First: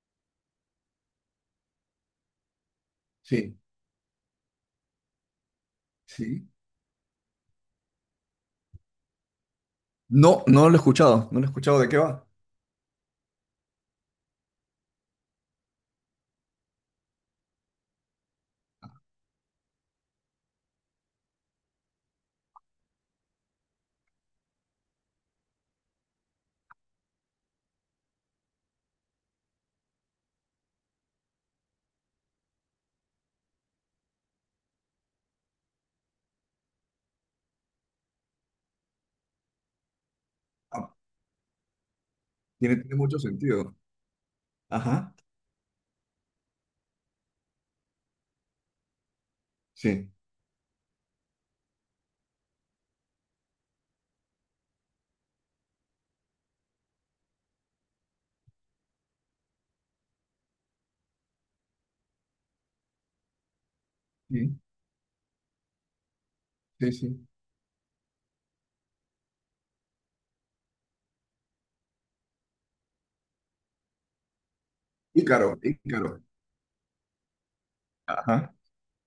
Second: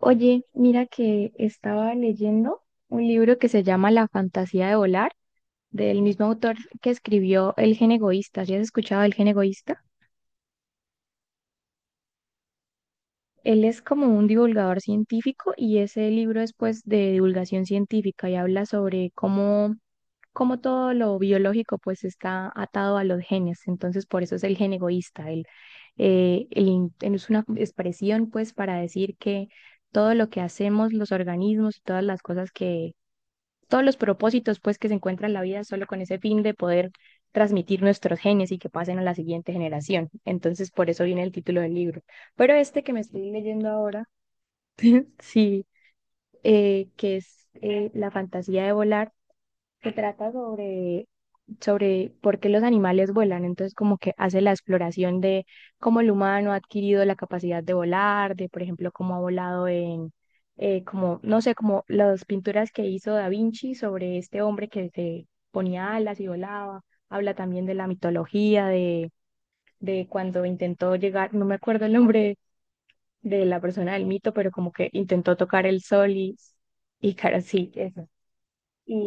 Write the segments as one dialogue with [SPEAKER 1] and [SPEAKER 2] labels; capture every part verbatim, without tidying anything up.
[SPEAKER 1] Oye, mira que estaba leyendo un libro que
[SPEAKER 2] Sí,
[SPEAKER 1] se llama La fantasía de volar, del mismo
[SPEAKER 2] sí.
[SPEAKER 1] autor que escribió El gen egoísta. ¿Sí has escuchado El gen egoísta?
[SPEAKER 2] No, no lo he escuchado, no lo he escuchado. ¿De qué va?
[SPEAKER 1] Él es como un divulgador científico y ese libro es pues de divulgación científica y habla sobre cómo, cómo todo lo biológico pues está atado a los genes. Entonces por eso es el gen egoísta. El, eh, el in- es una expresión pues para decir que todo lo que hacemos, los organismos y todas las cosas, todos los propósitos pues que se encuentra en la vida solo con ese fin de poder transmitir nuestros genes y que pasen a la siguiente generación. Entonces,
[SPEAKER 2] Ah,
[SPEAKER 1] por eso viene el título del libro. Pero
[SPEAKER 2] tiene,
[SPEAKER 1] este que
[SPEAKER 2] tiene
[SPEAKER 1] me
[SPEAKER 2] mucho
[SPEAKER 1] estoy leyendo
[SPEAKER 2] sentido.
[SPEAKER 1] ahora,
[SPEAKER 2] Ajá,
[SPEAKER 1] sí, eh, que es eh, La fantasía de volar, se
[SPEAKER 2] sí,
[SPEAKER 1] trata sobre, sobre por qué los animales vuelan. Entonces, como que hace la exploración de cómo el humano ha adquirido la capacidad de volar, de, por ejemplo, cómo ha volado en, eh, como, no sé, como las pinturas que hizo Da Vinci sobre este
[SPEAKER 2] sí,
[SPEAKER 1] hombre que se ponía alas y volaba.
[SPEAKER 2] sí, sí.
[SPEAKER 1] Habla también de la mitología, de, de cuando intentó llegar, no me acuerdo el nombre de la persona del mito, pero como que intentó
[SPEAKER 2] Ícaro,
[SPEAKER 1] tocar el
[SPEAKER 2] Ícaro.
[SPEAKER 1] sol y, y cara sí, eso
[SPEAKER 2] Ajá,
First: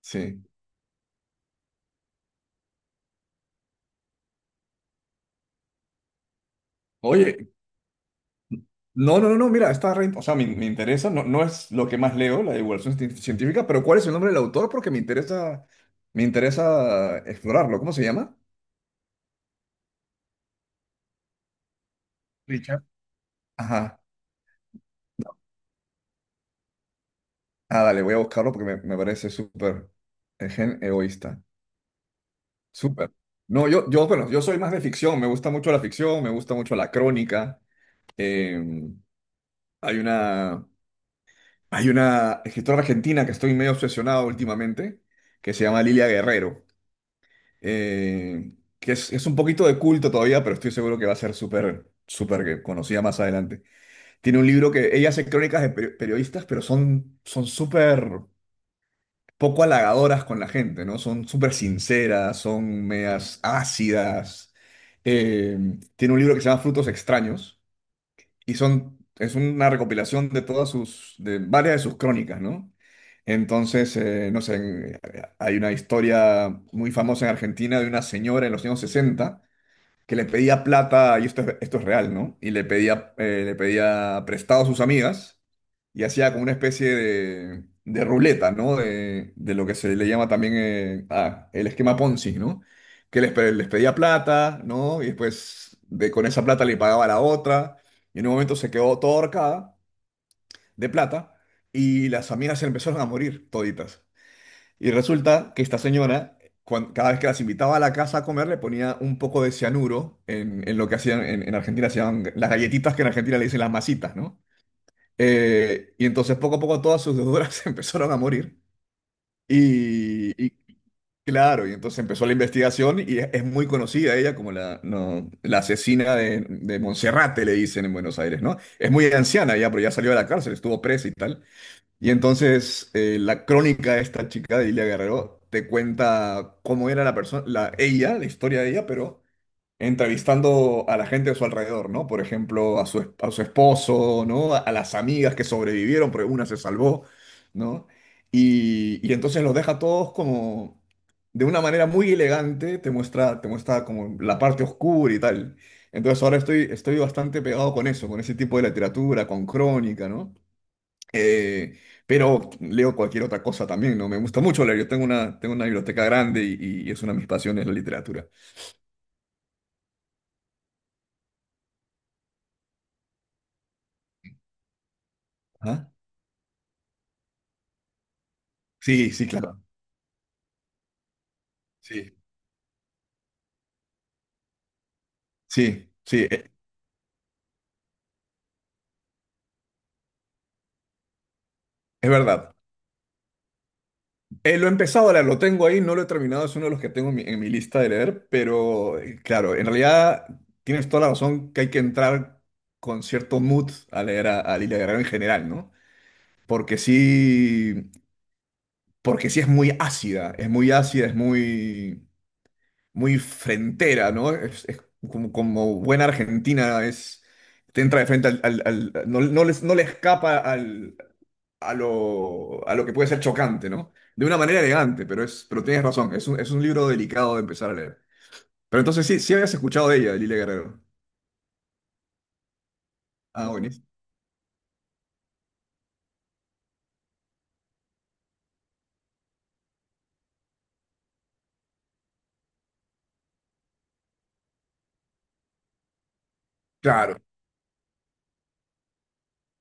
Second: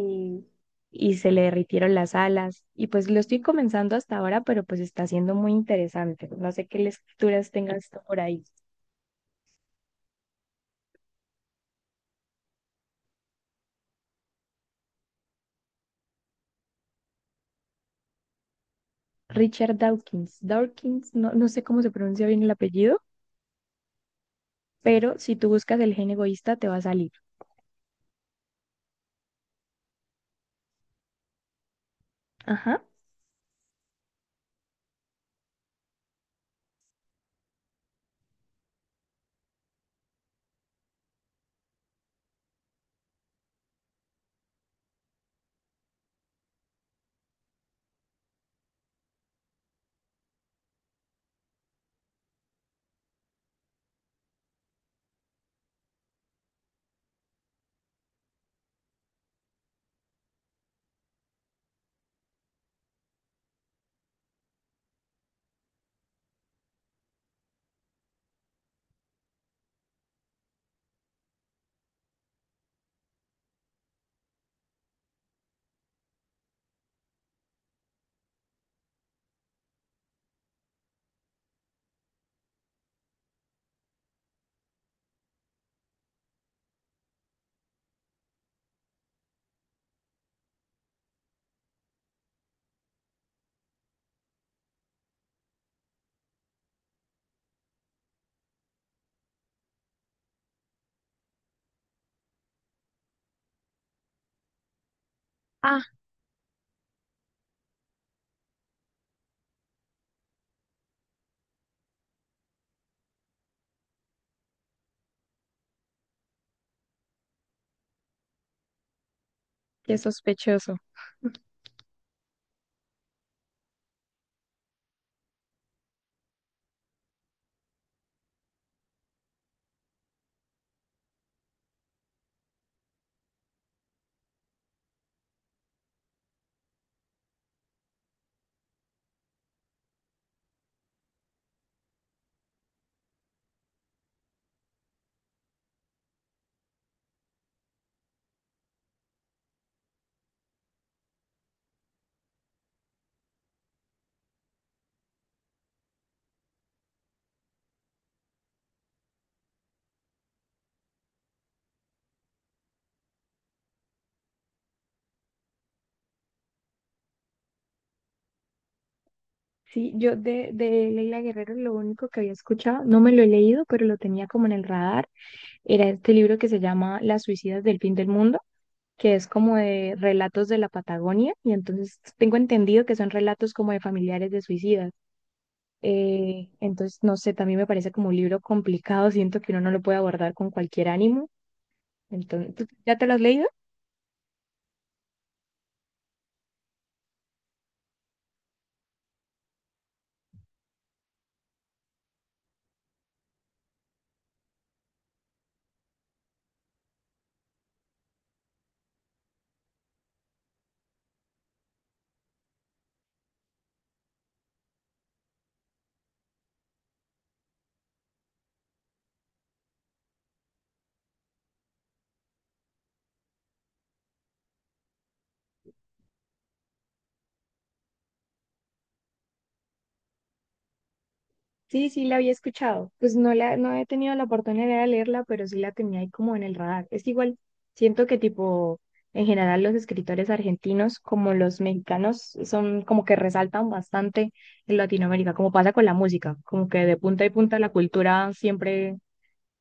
[SPEAKER 2] sí.
[SPEAKER 1] y se le derritieron las alas. Y pues lo estoy comenzando hasta ahora, pero pues está siendo muy interesante. No sé qué
[SPEAKER 2] Oye,
[SPEAKER 1] lecturas tengas tú por ahí.
[SPEAKER 2] no, no, no, no, mira, está re, o sea, me, me interesa, no, no es lo que más leo, la divulgación cien- científica, pero ¿cuál es el nombre del autor? Porque me interesa, me interesa explorarlo. ¿Cómo se llama?
[SPEAKER 1] Richard Dawkins. Dawkins, no, no sé cómo se pronuncia bien el
[SPEAKER 2] Richard.
[SPEAKER 1] apellido,
[SPEAKER 2] Ajá.
[SPEAKER 1] pero si tú buscas el gen egoísta te va a salir.
[SPEAKER 2] Ah, dale, voy a buscarlo porque me, me parece súper eh, gen egoísta.
[SPEAKER 1] Ajá.
[SPEAKER 2] Súper. No, yo, yo, bueno, yo soy más de ficción, me gusta mucho la ficción, me gusta mucho la crónica. Eh, Hay una, hay una escritora argentina que estoy medio obsesionado últimamente, que se llama Lilia Guerrero, eh, que es, es un poquito de culto todavía, pero estoy seguro que va a ser súper, súper conocida más adelante. Tiene un libro que ella hace crónicas de peri- periodistas, pero son, son súper poco halagadoras con la gente, ¿no? Son súper sinceras, son medias ácidas. Eh, Tiene un libro que se llama Frutos Extraños y son, es una recopilación de todas sus, de varias de sus crónicas, ¿no? Entonces, eh, no sé, en- hay una historia muy famosa en Argentina de una señora en los años sesenta que le pedía plata, y esto, es- esto es real, ¿no? Y le pedía, eh, le pedía prestado a sus amigas y hacía como una especie de, de ruleta, ¿no? De, de lo que se le llama también eh, ah, el esquema Ponzi, ¿no? Que les, pe- les pedía plata, ¿no? Y después de, con esa plata le pagaba a la otra. Y en un momento se quedó toda ahorcada de plata y las amigas se empezaron a morir toditas. Y resulta que esta
[SPEAKER 1] Ah,
[SPEAKER 2] señora, cuan- cada vez que las invitaba a la casa a comer, le ponía un poco de cianuro en, en lo que hacían en, en Argentina, se llaman las galletitas que en Argentina le dicen las masitas, ¿no? Eh, y entonces poco a poco todas sus deudoras empezaron a morir.
[SPEAKER 1] qué
[SPEAKER 2] Y, y
[SPEAKER 1] sospechoso.
[SPEAKER 2] claro, y entonces empezó la investigación y es, es muy conocida ella como la, no, la asesina de, de Monserrate, le dicen en Buenos Aires, ¿no? Es muy anciana ya, pero ya salió de la cárcel, estuvo presa y tal. Y entonces eh, la crónica de esta chica de Ilia Guerrero te cuenta cómo era la persona, la, ella, la historia de ella, pero entrevistando a la gente de su alrededor, ¿no? Por ejemplo, a su, es- a su esposo, ¿no? A, a las amigas que sobrevivieron, porque una se salvó, ¿no? Y, y entonces los deja todos como de una manera muy elegante, te muestra, te muestra como la parte oscura y tal. Entonces ahora estoy, estoy bastante pegado con eso, con ese tipo de literatura, con crónica, ¿no? Eh, pero leo cualquier otra cosa también, ¿no? Me gusta mucho leer. Yo tengo una, tengo una biblioteca grande y, y es una de mis pasiones la literatura.
[SPEAKER 1] Sí, yo de, de Leila Guerrero lo único que había escuchado, no me lo he leído, pero lo tenía como en el radar, era
[SPEAKER 2] Ajá.
[SPEAKER 1] este libro que se llama Las suicidas del fin del mundo,
[SPEAKER 2] Sí,
[SPEAKER 1] que es
[SPEAKER 2] sí,
[SPEAKER 1] como
[SPEAKER 2] claro.
[SPEAKER 1] de relatos de la Patagonia, y entonces
[SPEAKER 2] Sí,
[SPEAKER 1] tengo entendido que son relatos como de familiares de suicidas.
[SPEAKER 2] sí, sí,
[SPEAKER 1] Eh,
[SPEAKER 2] eh,
[SPEAKER 1] entonces, no sé, también me parece como un libro complicado, siento que uno no lo puede abordar con cualquier ánimo.
[SPEAKER 2] es
[SPEAKER 1] Entonces,
[SPEAKER 2] verdad.
[SPEAKER 1] ¿tú ya te lo has leído?
[SPEAKER 2] Eh, lo he empezado a leer, lo tengo ahí, no lo he terminado, es uno de los que tengo en mi, en mi lista de leer, pero eh, claro, en realidad tienes toda la razón que hay que entrar con cierto mood a leer a, a Lilia Guerrero en general, ¿no? Porque sí, porque sí es muy ácida, es muy ácida, es muy... muy frentera, ¿no? Es, es como, como buena argentina, es, te entra de frente al, al- al- no, no les, no le escapa al, a lo, a lo que puede ser chocante, ¿no? De una manera elegante, pero, es, pero tienes razón, es un, es un libro delicado de empezar a leer. Pero entonces sí, sí habías escuchado de ella, de Lilia Guerrero.
[SPEAKER 1] Sí, sí, la había escuchado. Pues no
[SPEAKER 2] Ah,
[SPEAKER 1] la, no
[SPEAKER 2] buenísimo.
[SPEAKER 1] he tenido la oportunidad de leerla, pero sí la tenía ahí como en el radar. Es que igual, siento que tipo, en general los escritores argentinos como los mexicanos son como que resaltan bastante en Latinoamérica, como pasa con la música, como que de
[SPEAKER 2] Claro,
[SPEAKER 1] punta y punta la cultura siempre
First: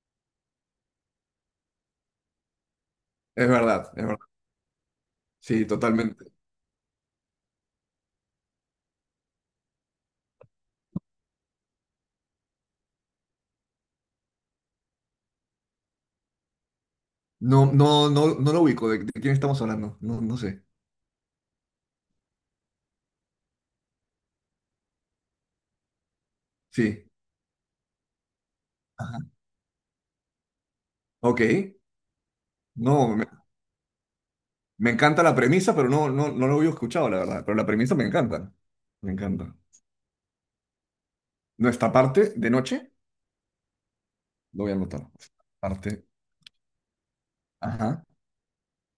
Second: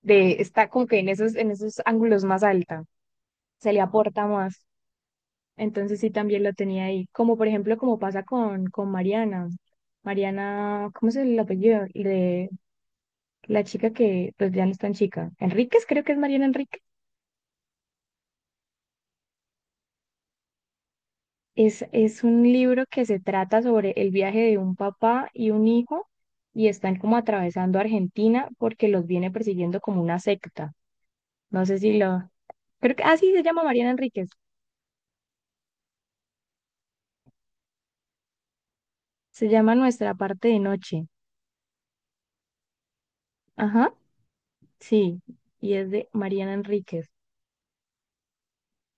[SPEAKER 1] de, está como que en esos, en esos ángulos más alta,
[SPEAKER 2] es
[SPEAKER 1] se le
[SPEAKER 2] verdad, es verdad.
[SPEAKER 1] aporta más.
[SPEAKER 2] Sí,
[SPEAKER 1] Entonces sí
[SPEAKER 2] totalmente.
[SPEAKER 1] también lo tenía ahí. Como por ejemplo, como pasa con, con Mariana. Mariana, ¿cómo es el apellido? La chica que pues ya no es tan chica, Enríquez, creo que es Mariana Enríquez,
[SPEAKER 2] No, no, no, no lo ubico, ¿de, de quién estamos hablando? No, no sé.
[SPEAKER 1] es, es un libro que se trata sobre el viaje de un papá y un hijo y están
[SPEAKER 2] Sí.
[SPEAKER 1] como atravesando Argentina porque los
[SPEAKER 2] Ajá.
[SPEAKER 1] viene persiguiendo como una secta.
[SPEAKER 2] Ok.
[SPEAKER 1] No sé si lo... Creo que...
[SPEAKER 2] No,
[SPEAKER 1] Ah, sí, se llama Mariana Enríquez.
[SPEAKER 2] me encanta la premisa, pero no, no, no lo había escuchado, la verdad. Pero la premisa me encanta. Me
[SPEAKER 1] Se
[SPEAKER 2] encanta.
[SPEAKER 1] llama Nuestra parte de noche.
[SPEAKER 2] Nuestra parte de noche,
[SPEAKER 1] Ajá,
[SPEAKER 2] lo voy a anotar.
[SPEAKER 1] sí. Y es
[SPEAKER 2] Parte.
[SPEAKER 1] de Mariana Enríquez.
[SPEAKER 2] Ajá.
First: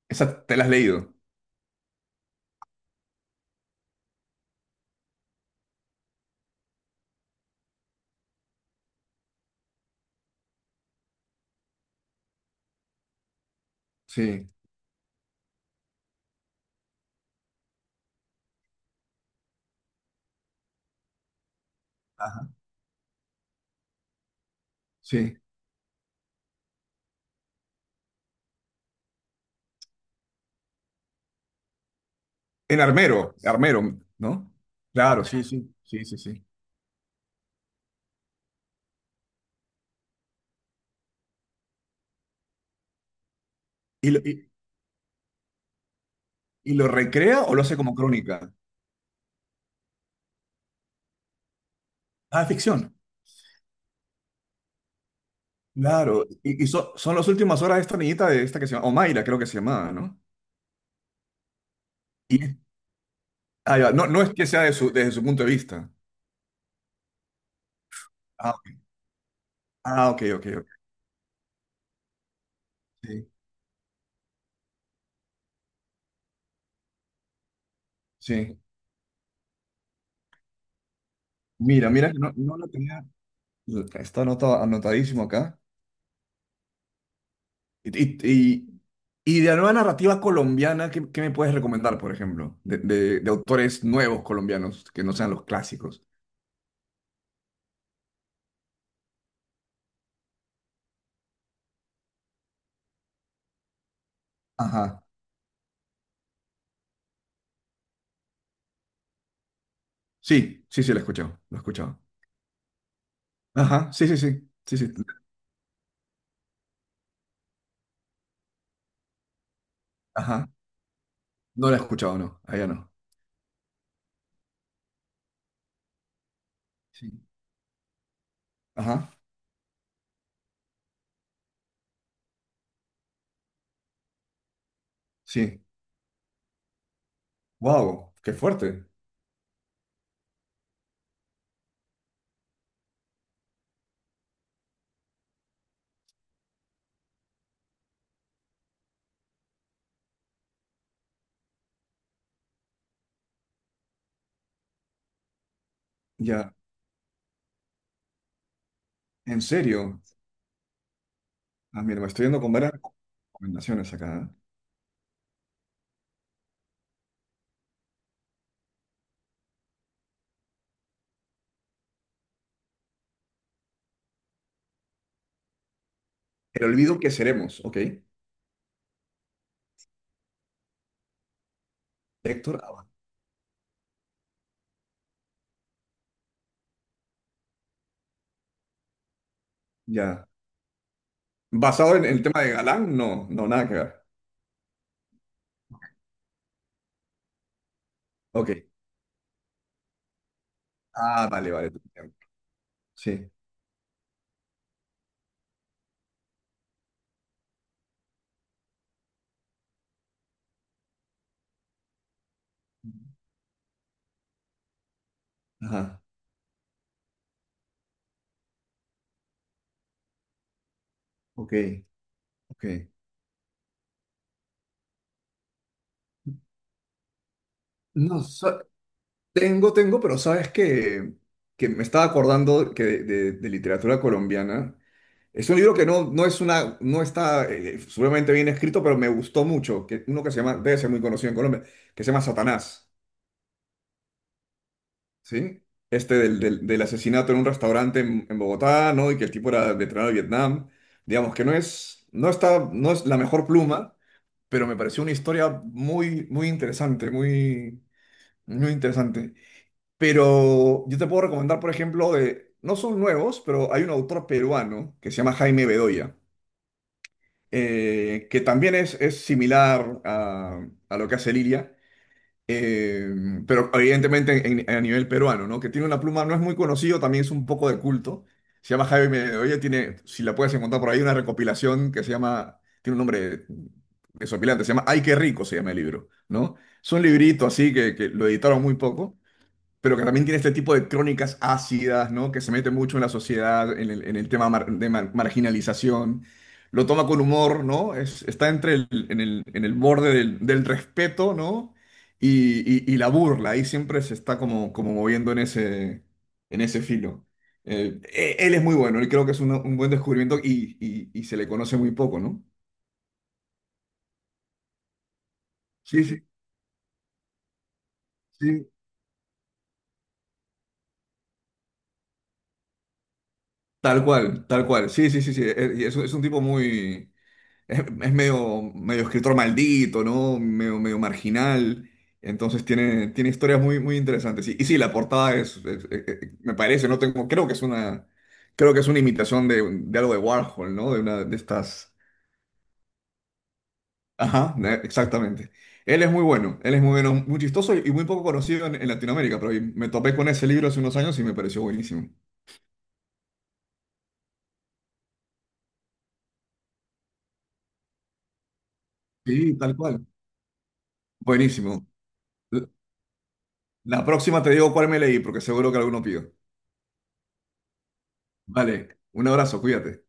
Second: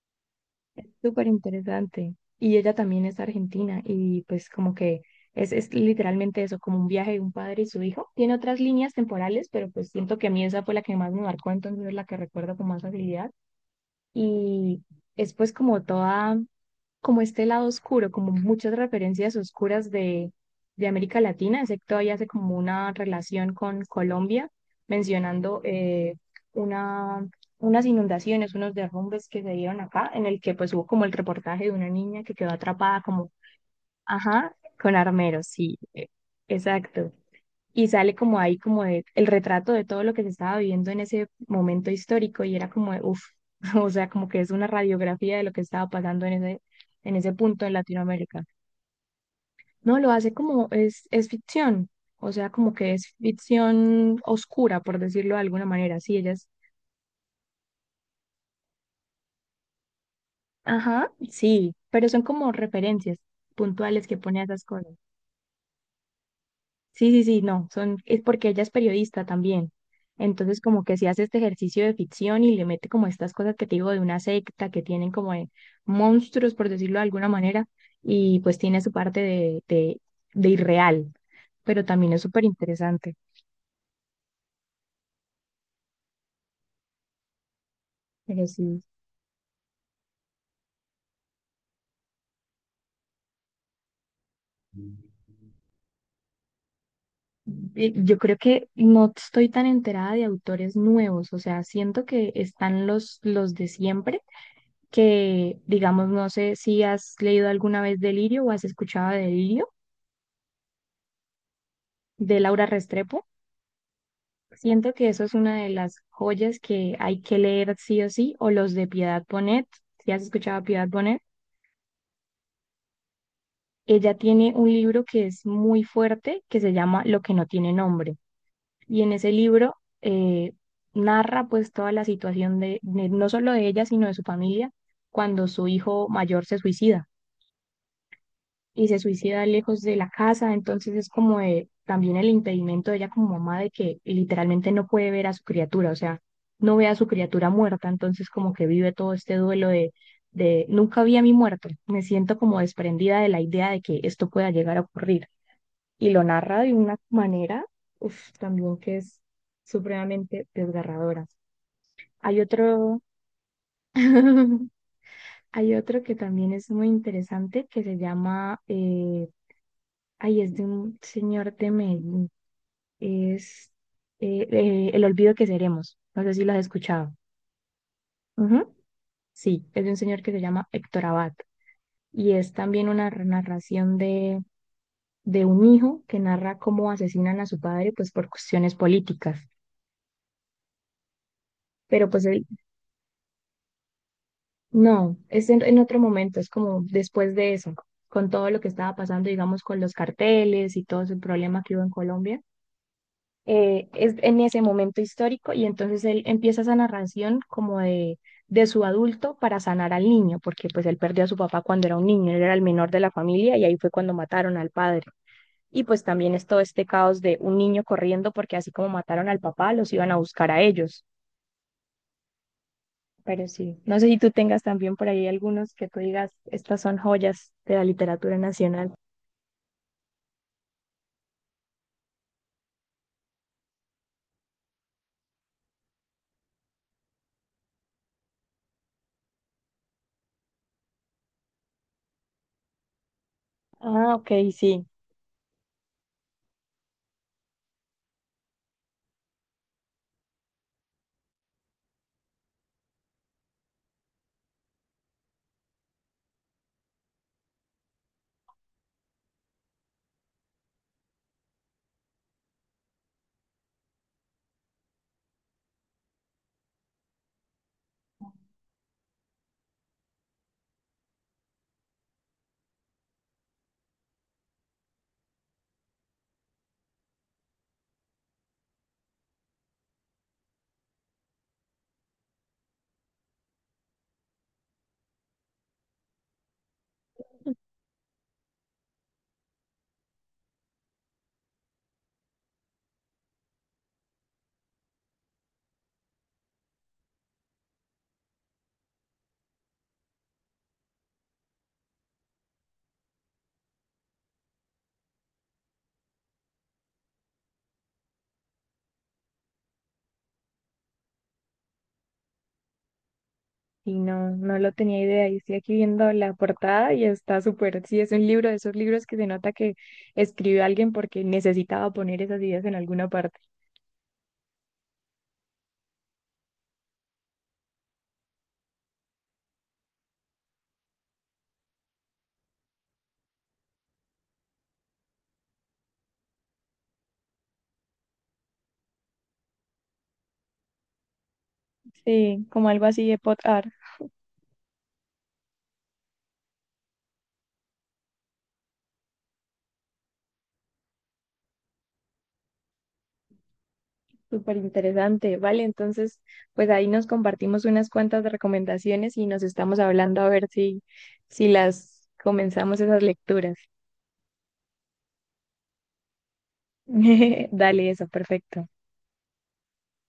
[SPEAKER 2] Esa te la has leído.
[SPEAKER 1] Súper interesante. Y ella también es argentina y pues como que es, es literalmente eso, como un viaje de un padre y su hijo. Tiene otras líneas temporales, pero pues siento que a mí esa fue la que más me marcó, entonces es la que recuerdo con más facilidad.
[SPEAKER 2] Sí.
[SPEAKER 1] Y es pues como toda, como este lado oscuro, como muchas referencias oscuras de, de América Latina. Sé que todavía hace
[SPEAKER 2] Ajá.
[SPEAKER 1] como una relación con Colombia,
[SPEAKER 2] Sí.
[SPEAKER 1] mencionando eh, una, unas inundaciones, unos derrumbes que se dieron acá, en el que pues hubo como el reportaje de una niña que quedó
[SPEAKER 2] En
[SPEAKER 1] atrapada como,
[SPEAKER 2] Armero, Armero, ¿no?
[SPEAKER 1] ajá, con
[SPEAKER 2] Claro, sí,
[SPEAKER 1] armeros,
[SPEAKER 2] sí.
[SPEAKER 1] sí,
[SPEAKER 2] Sí,
[SPEAKER 1] eh,
[SPEAKER 2] sí, sí.
[SPEAKER 1] exacto, y sale como ahí como de- el retrato de todo lo que se estaba viviendo en ese momento histórico y era como de, uff, o sea,
[SPEAKER 2] ¿Y lo,
[SPEAKER 1] como que es
[SPEAKER 2] y,
[SPEAKER 1] una radiografía de lo que estaba pasando en ese,
[SPEAKER 2] y lo
[SPEAKER 1] en ese
[SPEAKER 2] recrea o lo
[SPEAKER 1] punto en
[SPEAKER 2] hace como
[SPEAKER 1] Latinoamérica.
[SPEAKER 2] crónica?
[SPEAKER 1] No, lo hace como es, es ficción, o
[SPEAKER 2] Ah,
[SPEAKER 1] sea, como que
[SPEAKER 2] ficción.
[SPEAKER 1] es ficción oscura, por decirlo de alguna manera. Sí,
[SPEAKER 2] Claro.
[SPEAKER 1] ellas,
[SPEAKER 2] Y, y so- son las últimas horas de esta niñita de esta que se llama, Omaira, creo que se llamaba, ¿no?
[SPEAKER 1] ajá, sí, pero son como
[SPEAKER 2] Y,
[SPEAKER 1] referencias
[SPEAKER 2] ah, ya, no,
[SPEAKER 1] puntuales que
[SPEAKER 2] no es
[SPEAKER 1] pone a
[SPEAKER 2] que sea
[SPEAKER 1] esas
[SPEAKER 2] de su,
[SPEAKER 1] cosas.
[SPEAKER 2] desde su punto de vista.
[SPEAKER 1] Sí, sí, sí, no, son, es porque
[SPEAKER 2] Ah,
[SPEAKER 1] ella es
[SPEAKER 2] ok,
[SPEAKER 1] periodista también.
[SPEAKER 2] ah, ok, ok.
[SPEAKER 1] Entonces,
[SPEAKER 2] Ok.
[SPEAKER 1] como que si hace este ejercicio de ficción y le mete como
[SPEAKER 2] Sí.
[SPEAKER 1] estas cosas que te digo de una secta que tienen como de monstruos, por decirlo de alguna manera, y
[SPEAKER 2] Sí,
[SPEAKER 1] pues tiene su parte de, de, de irreal, pero
[SPEAKER 2] mira, mira
[SPEAKER 1] también
[SPEAKER 2] que
[SPEAKER 1] es
[SPEAKER 2] no,
[SPEAKER 1] súper
[SPEAKER 2] no la tenía,
[SPEAKER 1] interesante.
[SPEAKER 2] está anota- anotadísimo acá. Y, y,
[SPEAKER 1] Pero
[SPEAKER 2] y-
[SPEAKER 1] sí,
[SPEAKER 2] y de la nueva narrativa colombiana, ¿qué, qué me puedes recomendar, por ejemplo? De, de- de autores nuevos colombianos, que no sean los clásicos.
[SPEAKER 1] eh, yo creo que no estoy tan enterada de autores nuevos, o sea, siento que están los, los de siempre,
[SPEAKER 2] Ajá.
[SPEAKER 1] que digamos, no sé si has leído alguna vez Delirio o has escuchado de Delirio.
[SPEAKER 2] Sí, sí, sí, la he escuchado, la he escuchado.
[SPEAKER 1] De Laura Restrepo.
[SPEAKER 2] Ajá, sí, sí, sí, sí, sí.
[SPEAKER 1] Siento que eso es una de las joyas que hay que leer sí o sí, o los de Piedad Bonet. Si has
[SPEAKER 2] Ajá.
[SPEAKER 1] escuchado a Piedad Bonet,
[SPEAKER 2] No la he escuchado, no, allá no.
[SPEAKER 1] ella tiene un libro que es muy fuerte, que se llama
[SPEAKER 2] Sí.
[SPEAKER 1] Lo que no tiene nombre. Y
[SPEAKER 2] Ajá,
[SPEAKER 1] en ese libro eh, narra pues toda la situación de, de- no solo de ella, sino de su familia, cuando
[SPEAKER 2] sí.
[SPEAKER 1] su hijo mayor se suicida.
[SPEAKER 2] Wow, qué fuerte.
[SPEAKER 1] Y se suicida lejos de la casa, entonces es como de- también el impedimento de ella como mamá de que literalmente no puede ver a su criatura, o sea, no ve a su criatura muerta, entonces como que vive todo este duelo de, de nunca vi a mi muerto, me siento como desprendida de la idea de que esto pueda llegar a ocurrir. Y lo
[SPEAKER 2] Ya,
[SPEAKER 1] narra de una manera, uf, también que es
[SPEAKER 2] en serio.
[SPEAKER 1] supremamente desgarradora.
[SPEAKER 2] Ah, mira, me estoy yendo
[SPEAKER 1] Hay
[SPEAKER 2] con varias
[SPEAKER 1] otro,
[SPEAKER 2] recomendaciones acá. ¿Eh?
[SPEAKER 1] hay otro que también es muy interesante que se llama eh, ay, es de un señor de Medellín. Es eh, eh, El olvido que seremos. No sé si lo has
[SPEAKER 2] El olvido que
[SPEAKER 1] escuchado.
[SPEAKER 2] seremos, ¿ok?
[SPEAKER 1] Ujú. Sí, es de un señor que se llama Héctor Abad. Y es
[SPEAKER 2] Héctor.
[SPEAKER 1] también una narración de, de un hijo que narra cómo asesinan a su padre, pues por cuestiones políticas.
[SPEAKER 2] Ya. ¿Basado en,
[SPEAKER 1] Pero
[SPEAKER 2] en el
[SPEAKER 1] pues
[SPEAKER 2] tema
[SPEAKER 1] él,
[SPEAKER 2] de Galán? No, no, nada que ver.
[SPEAKER 1] no, es en, en otro momento, es como después de eso, con todo
[SPEAKER 2] Ok.
[SPEAKER 1] lo que estaba pasando, digamos, con los carteles y todo ese
[SPEAKER 2] Ah, vale,
[SPEAKER 1] problema
[SPEAKER 2] vale.
[SPEAKER 1] que
[SPEAKER 2] Te
[SPEAKER 1] hubo en
[SPEAKER 2] entiendo.
[SPEAKER 1] Colombia.
[SPEAKER 2] Sí.
[SPEAKER 1] Eh, es en ese momento histórico y entonces él empieza esa narración como de, de su adulto para sanar al niño, porque pues él perdió a su papá cuando era un niño, él era el menor de la familia y ahí fue cuando mataron al padre. Y
[SPEAKER 2] Ajá.
[SPEAKER 1] pues también es todo este caos de un niño corriendo porque así como mataron al papá, los iban a buscar a ellos.
[SPEAKER 2] Ok, ok.
[SPEAKER 1] Pero sí, no sé si tú tengas también por ahí algunos que tú digas, estas son joyas de la
[SPEAKER 2] No,
[SPEAKER 1] literatura
[SPEAKER 2] sa-
[SPEAKER 1] nacional.
[SPEAKER 2] tengo, tengo, pero sabes que, que me estaba acordando que de, de- de literatura colombiana. Es un libro que no, no es una, no está eh, seguramente bien escrito, pero me gustó mucho. Que, uno que se llama, debe ser muy conocido en Colombia, que se llama Satanás.
[SPEAKER 1] Ah, ok, sí.
[SPEAKER 2] ¿Sí? Este del, del- del asesinato en un restaurante en, en Bogotá, ¿no? Y que el tipo era veterano de Vietnam. Digamos que no es, no está, no es la mejor pluma, pero me pareció una historia muy, muy interesante, muy, muy interesante. Pero yo te puedo recomendar, por ejemplo, de, no son nuevos, pero hay un autor peruano que se llama Jaime Bedoya, eh, que también es, es similar a, a lo que hace Lilia eh, pero evidentemente en- en- a nivel peruano, ¿no? Que tiene una pluma, no es muy conocido, también es un poco de culto. Se llama Jaime Bedoya, tiene, si la puedes encontrar por ahí, una recopilación que se llama, tiene un nombre desopilante, se llama Ay, qué rico, se llama el libro, ¿no? Es un librito así que, que lo editaron muy poco pero que también tiene este tipo de crónicas ácidas, ¿no? Que se mete mucho en la sociedad, en el, en el tema mar- de mar- marginalización. Lo toma con humor, ¿no? Es- está entre el, en el, en el borde del, del respeto, ¿no? Y, y- y la burla, ahí siempre se está como, como moviendo en ese, en ese filo. Eh, e- él es muy bueno, él creo que es una- un buen descubrimiento y, y- y se le conoce muy poco, ¿no?
[SPEAKER 1] Y no, no lo tenía idea. Y estoy aquí
[SPEAKER 2] Sí,
[SPEAKER 1] viendo
[SPEAKER 2] sí,
[SPEAKER 1] la portada y está súper. Sí, es un libro de
[SPEAKER 2] sí.
[SPEAKER 1] esos libros que se nota que escribió alguien porque necesitaba poner esas ideas en alguna parte.
[SPEAKER 2] Tal cual, tal cual. Sí, sí, sí, sí. Eh, y es, un- es un tipo muy, Es, es medio, medio escritor maldito, ¿no? Medio, medio marginal. Entonces tiene, tiene historias muy, muy interesantes. Y, y sí, la portada es, es- es- es- me parece, no tengo, creo que es una, creo que es una imitación de, de algo de Warhol, ¿no? De una de estas.
[SPEAKER 1] Sí, como algo así de pot art.
[SPEAKER 2] Ajá, de- exactamente. Él es muy bueno, él es muy bueno, muy chistoso y muy poco conocido en, en Latinoamérica, pero me topé con ese libro hace unos años y me pareció buenísimo.
[SPEAKER 1] Súper interesante. Vale, entonces, pues ahí nos compartimos unas cuantas recomendaciones y nos
[SPEAKER 2] Sí, tal
[SPEAKER 1] estamos
[SPEAKER 2] cual.
[SPEAKER 1] hablando a ver si, si
[SPEAKER 2] Buenísimo.
[SPEAKER 1] las comenzamos esas lecturas.
[SPEAKER 2] La próxima te digo cuál me leí, porque seguro que alguno pido.
[SPEAKER 1] Dale, eso, perfecto.
[SPEAKER 2] Vale, un abrazo, cuídate.